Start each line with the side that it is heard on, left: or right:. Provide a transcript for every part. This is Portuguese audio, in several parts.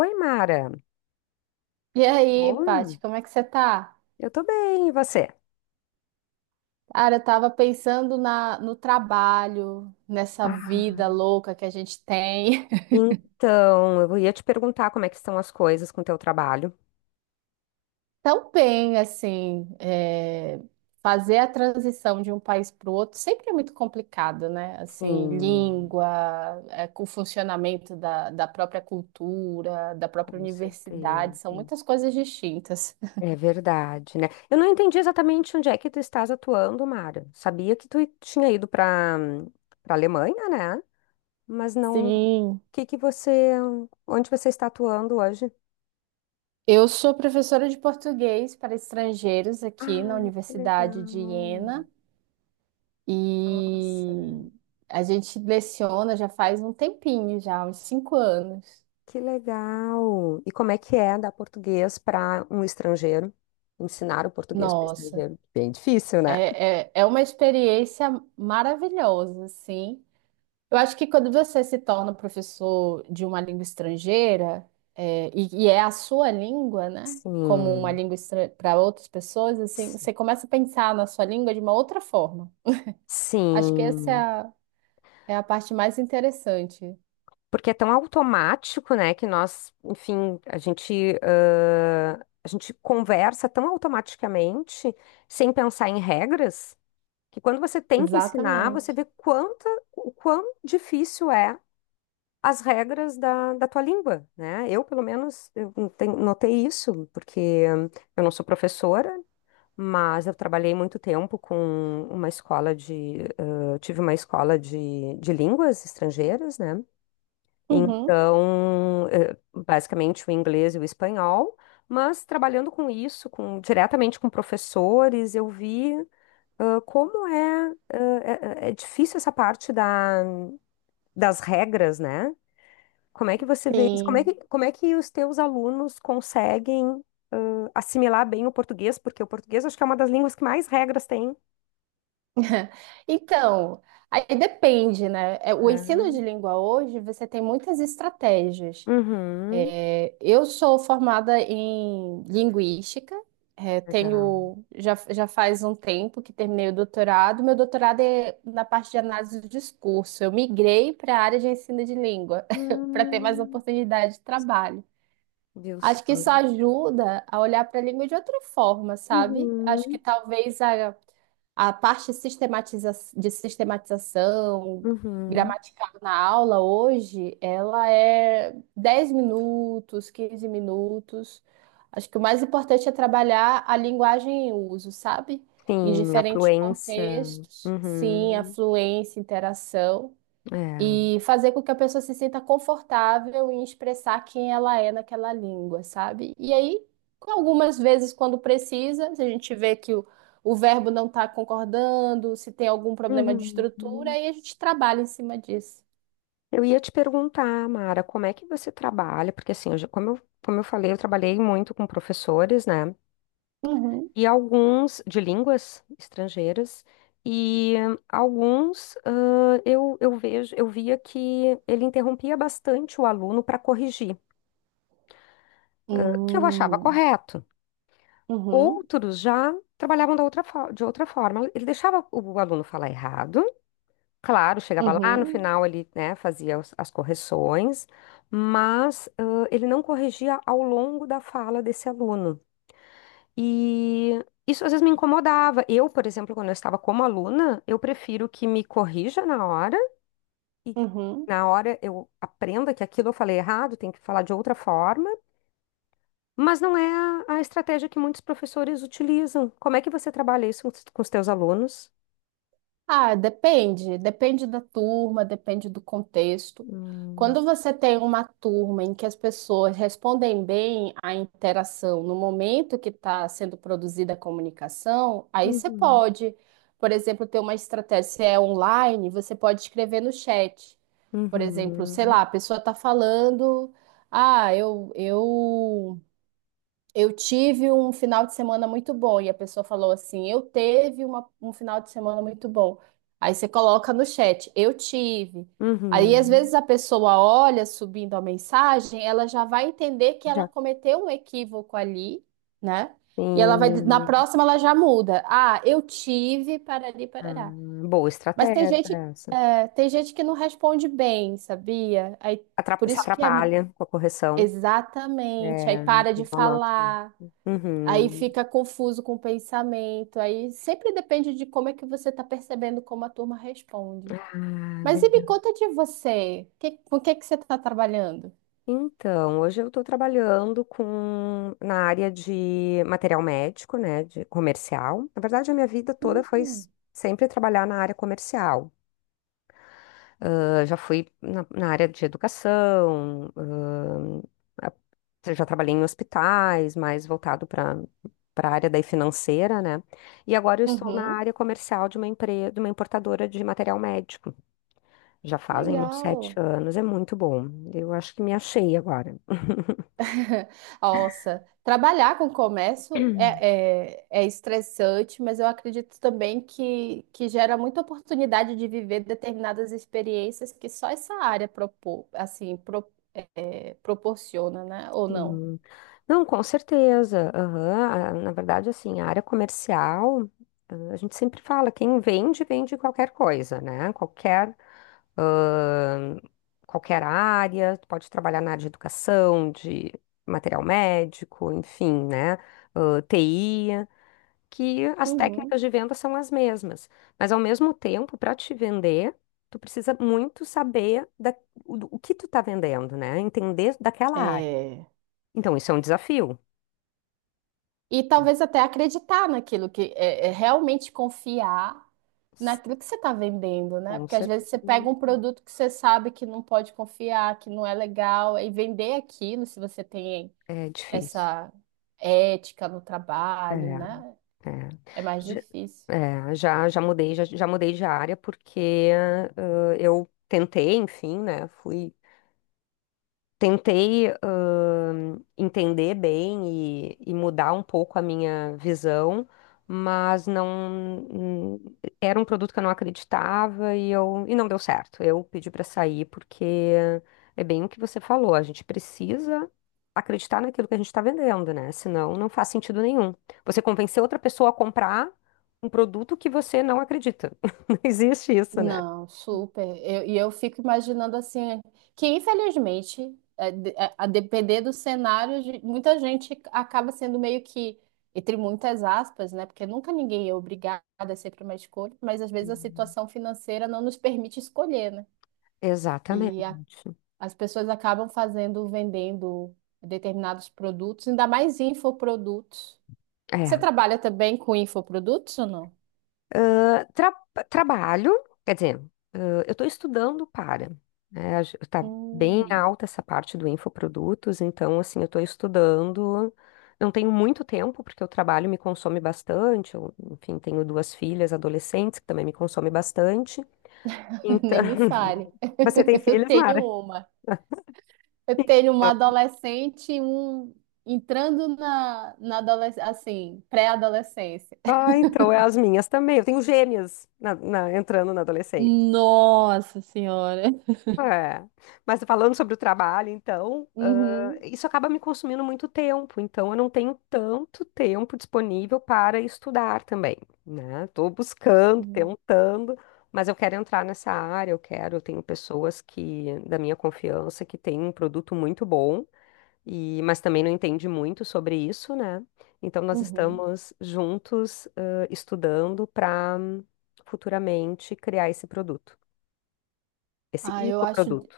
left: Oi, Mara.
right: E aí,
left: Bom,
right: Paty, como é que você tá?
left: eu tô bem, e você?
right: Cara, eu tava pensando no trabalho, nessa vida
left: Ah,
right: louca que a gente tem.
left: então, eu ia te perguntar como é que estão as coisas com o teu trabalho.
right: Tão bem, assim, fazer a transição de um país para o outro sempre é muito complicado, né? Assim,
left: Sim,
right: língua, com o funcionamento da própria cultura, da própria
left: com
right: universidade,
left: certeza.
right: são muitas coisas distintas.
left: É verdade, né? Eu não entendi exatamente onde é que tu estás atuando, Mara. Sabia que tu tinha ido para para Alemanha, né? Mas não, o
right: Sim,
left: que você, onde você está atuando hoje?
right: eu sou professora de português para estrangeiros aqui na
left: Ai, que
right: Universidade de
left: legal.
right: Iena.
left: Nossa.
right: E a gente leciona já faz um tempinho, já, uns 5 anos.
left: Que legal! E como é que é dar português para um estrangeiro? Ensinar o português para
right: Nossa,
left: estrangeiro? Bem difícil, né?
right: é uma experiência maravilhosa, assim. Eu acho que quando você se torna professor de uma língua estrangeira, e é a sua língua, né? Como uma
left: Sim,
right: língua para outras pessoas, assim,
left: s-
right: você começa a pensar na sua língua de uma outra forma. Acho que essa
left: sim.
right: é a parte mais interessante.
left: Porque é tão automático, né, que nós, enfim, a gente conversa tão automaticamente, sem pensar em regras, que quando você tem que ensinar, você
right: Exatamente.
left: vê o quão difícil é as regras da tua língua, né? Eu, pelo menos, eu notei isso, porque eu não sou professora, mas eu trabalhei muito tempo com uma escola de... eh, tive uma escola de línguas estrangeiras, né?
right: Uhum.
left: Então, basicamente, o inglês e o espanhol, mas trabalhando com isso, diretamente com professores, como é, é difícil essa parte das regras, né? Como é que você vê isso?
right: Sim.
left: Como é que os teus alunos conseguem assimilar bem o português? Porque o português acho que é uma das línguas que mais regras tem.
right: Então, aí depende, né? O ensino de
left: Ah.
right: língua hoje, você tem muitas estratégias.
left: Uhum.
right: É, eu sou formada em linguística,
left: Legal.
right: tenho, já faz um tempo que terminei o doutorado. Meu doutorado é na parte de análise do discurso. Eu migrei para a área de ensino de língua, para ter mais
left: Hum,
right: oportunidade de trabalho.
left: viu só?
right: Acho que isso ajuda a olhar para a língua de outra forma, sabe? Acho que
left: Uhum.
right: talvez a parte sistematização
left: Uhum.
right: gramatical na aula hoje, ela é 10 minutos, 15 minutos. Acho que o mais importante é trabalhar a linguagem em uso, sabe? Em
left: Sim, a
right: diferentes
left: fluência.
right: contextos. Sim, a
left: Uhum.
right: fluência, interação
left: É.
right: e fazer com que a pessoa se sinta confortável em expressar quem ela é naquela língua, sabe? E aí, algumas vezes, quando precisa, se a gente vê que o verbo não está concordando, se tem algum problema de estrutura,
left: Uhum.
right: aí a gente trabalha em cima disso.
left: Eu ia te perguntar, Mara, como é que você trabalha? Porque assim, como como eu falei, eu trabalhei muito com professores, né?
right: Uhum.
left: E alguns de línguas estrangeiras e alguns eu via que ele interrompia bastante o aluno para corrigir, que eu achava
right: Hum.
left: correto.
right: Uhum.
left: Outros já trabalhavam da de outra forma. Ele deixava o aluno falar errado, claro, chegava lá no
right: Uhum.
left: final ele, né, fazia as correções, mas ele não corrigia ao longo da fala desse aluno. E isso às vezes me incomodava. Eu, por exemplo, quando eu estava como aluna, eu prefiro que me corrija na hora e
right: Uhum.
left: na hora eu aprenda que aquilo eu falei errado, tem que falar de outra forma, mas não é a estratégia que muitos professores utilizam. Como é que você trabalha isso com os teus alunos?
right: Ah, depende, depende da turma, depende do contexto.
left: Hum,
right: Quando você tem uma turma em que as pessoas respondem bem à interação no momento que está sendo produzida a comunicação, aí você
left: uhum.
right: pode, por exemplo, ter uma estratégia, se é online, você pode escrever no chat. Por exemplo, sei
left: Uhum,
right: lá, a pessoa está falando, ah, eu tive um final de semana muito bom e a pessoa falou assim: Eu teve um final de semana muito bom. Aí você coloca no chat: Eu tive. Aí às
left: uhum.
right: vezes a pessoa olha subindo a mensagem, ela já vai entender que ela
left: Já
right: cometeu um equívoco ali, né? E ela vai, na
left: tem.
right: próxima ela já muda. Ah, eu tive, parari,
left: Ah,
right: parará.
left: boa
right: Mas tem
left: estratégia
right: gente,
left: essa.
right: tem gente que não responde bem, sabia? Aí por
left: Se
right: isso que é
left: atrapalha com a correção.
right: exatamente, aí
left: É,
right: para de
left: eles não notam.
right: falar. Aí
left: Uhum.
right: fica confuso com o pensamento. Aí sempre depende de como é que você está percebendo como a turma responde.
left: Ah,
right: Mas e me
left: verdade.
right: conta de você. Com o que que você está trabalhando?
left: Então, hoje eu estou trabalhando com na área de material médico, né, de comercial. Na verdade, a minha vida toda foi
right: Hum,
left: sempre trabalhar na área comercial. Ah, já fui na área de educação, ah, já trabalhei em hospitais, mais voltado para para a área daí financeira, né? E agora eu estou na
right: Uhum,
left: área comercial de uma empresa, de uma importadora de material médico. Já fazem uns sete
right: legal.
left: anos, é muito bom. Eu acho que me achei agora.
right: Nossa, trabalhar com comércio é estressante, mas eu acredito também que gera muita oportunidade de viver determinadas experiências que só essa área é, proporciona, né? Ou não?
left: Sim. Não, com certeza. Aham. Ah, na verdade, assim, a área comercial, a gente sempre fala, quem vende, vende qualquer coisa, né? Ah, qualquer área, tu pode trabalhar na área de educação, de material médico, enfim, né? Ah, TI. Que as técnicas
right: Uhum.
left: de venda são as mesmas. Mas ao mesmo tempo, para te vender, tu precisa muito saber o que tu está vendendo, né? Entender daquela área.
right: É.
left: Então, isso é um desafio.
right: E talvez até acreditar naquilo é realmente confiar
left: S-
right: naquilo que você está vendendo, né?
left: Com
right: Porque às
left: certeza.
right: vezes você pega um produto que você sabe que não pode confiar, que não é legal, e vender aquilo, se você tem
left: É difícil.
right: essa ética no
left: É,
right: trabalho, né?
left: é.
right: É mais
left: Já,
right: difícil.
left: já mudei, já mudei de área porque eu tentei, enfim, né? Fui Tentei, entender bem e mudar um pouco a minha visão, mas não era um produto que eu não acreditava e não deu certo. Eu pedi para sair porque é bem o que você falou, a gente precisa acreditar naquilo que a gente está vendendo, né? Senão não faz sentido nenhum. Você convencer outra pessoa a comprar um produto que você não acredita. Não existe isso, né?
right: Não, super. E eu fico imaginando assim, que infelizmente, a depender do cenário, muita gente acaba sendo meio que, entre muitas aspas, né? Porque nunca ninguém é obrigado, é sempre uma escolha, mas às vezes a situação financeira não nos permite escolher, né? E a-
left: Exatamente.
right: As pessoas acabam fazendo, vendendo determinados produtos, ainda mais infoprodutos. Você
left: É.
right: trabalha também com infoprodutos ou não?
left: Tra- Trabalho, quer dizer, eh, eu estou estudando para, né? Está bem
right: Hum,
left: alta essa parte do infoprodutos, então, assim, eu estou estudando. Não tenho muito tempo, porque o trabalho me consome bastante. Eu, enfim, tenho duas filhas adolescentes que também me consomem bastante. Então,
right: nem me fale.
left: você tem
right: Eu
left: filhas,
right: tenho
left: Mara?
right: uma. Eu tenho uma adolescente, e um entrando na adolescência, assim, pré-adolescência.
left: Ah, então é as minhas também. Eu tenho gêmeas entrando na adolescência.
right: Nossa senhora.
left: É. Mas falando sobre o trabalho, então,
right: Uhum.
left: isso acaba me consumindo muito tempo, então eu não tenho tanto tempo disponível para estudar também, né? Estou buscando,
right: Uhum.
left: tentando, mas eu quero entrar nessa área, eu tenho pessoas que, da minha confiança, que têm um produto muito bom, mas também não entende muito sobre isso, né? Então nós
right: Uhum.
left: estamos juntos, estudando para futuramente criar esse produto, esse
right: Ah, eu acho,
left: infoproduto.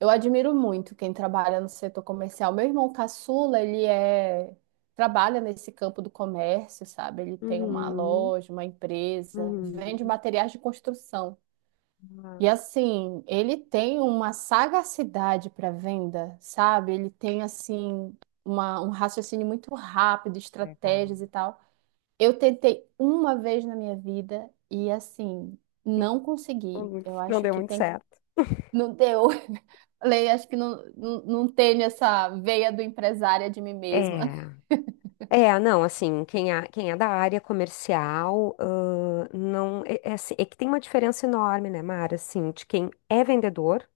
right: eu admiro muito quem trabalha no setor comercial. Meu irmão caçula, trabalha nesse campo do comércio, sabe? Ele tem uma
left: Uhum,
right: loja, uma empresa, vende
left: uhum.
right: materiais de construção. E
left: Ah,
right: assim, ele tem uma sagacidade para venda, sabe? Ele tem assim um raciocínio muito rápido,
left: legal.
right: estratégias e tal. Eu tentei uma vez na minha vida e assim, não consegui. Eu
left: Não
right: acho
left: deu
right: que
left: muito
right: tem que
left: certo.
right: não deu. Falei, acho que não tenho essa veia do empresária de mim mesma.
left: É, É, não, assim, quem é da área comercial, não, é, é assim, é que tem uma diferença enorme, né, Mara, assim, de quem é vendedor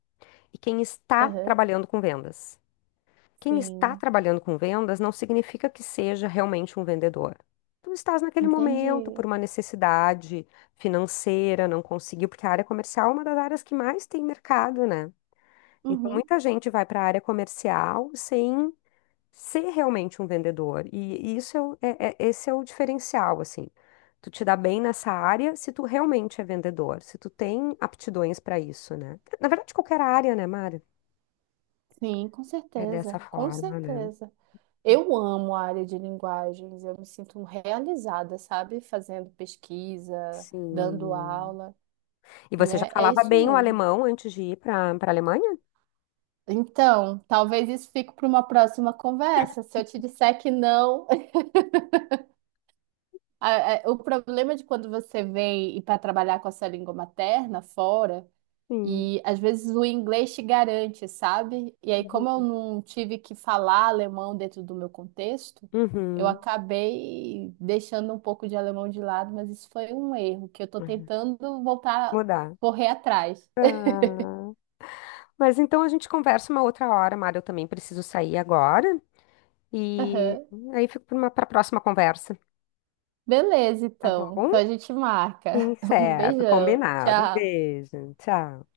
left: e quem está
right: Aham,
left: trabalhando com vendas. Quem está
right: sim,
left: trabalhando com vendas não significa que seja realmente um vendedor. Tu estás naquele momento
right: entendi.
left: por uma necessidade financeira, não conseguiu, porque a área comercial é uma das áreas que mais tem mercado, né? Então,
right: Uhum,
left: muita gente vai para a área comercial sem ser realmente um vendedor. E isso esse é o diferencial, assim. Tu te dá bem nessa área se tu realmente é vendedor, se tu tem aptidões para isso, né? Na verdade, qualquer área, né, Mara?
right: sim, com
left: É dessa
right: certeza, com
left: forma, né?
right: certeza. Eu amo a área de linguagens, eu me sinto realizada, sabe? Fazendo pesquisa, dando
left: Sim.
right: aula,
left: E
right: e
left: você já
right: é
left: falava
right: isso
left: bem o
right: mesmo.
left: alemão antes de ir para para a Alemanha?
right: Então, talvez isso fique para uma próxima conversa. Se eu te disser que não, o problema de quando você vem e para trabalhar com a sua língua materna fora.
left: Sim.
right: E às vezes o inglês te garante, sabe? E aí, como eu
left: Uhum.
right: não tive que falar alemão dentro do meu contexto, eu
left: Uhum.
right: acabei deixando um pouco de alemão de lado, mas isso foi um erro que eu tô
left: Uhum.
right: tentando voltar,
left: Mudar.
right: correr atrás.
left: Mas então a gente conversa uma outra hora, Mara. Eu também preciso sair agora. E
right: Aham.
left: aí fico para uma próxima conversa,
right: Beleza,
left: tá
right: então.
left: bom?
right: Então a gente marca.
left: Sim,
right: Um
left: certo,
right: beijão.
left: combinado. Um
right: Tchau.
left: beijo, tchau.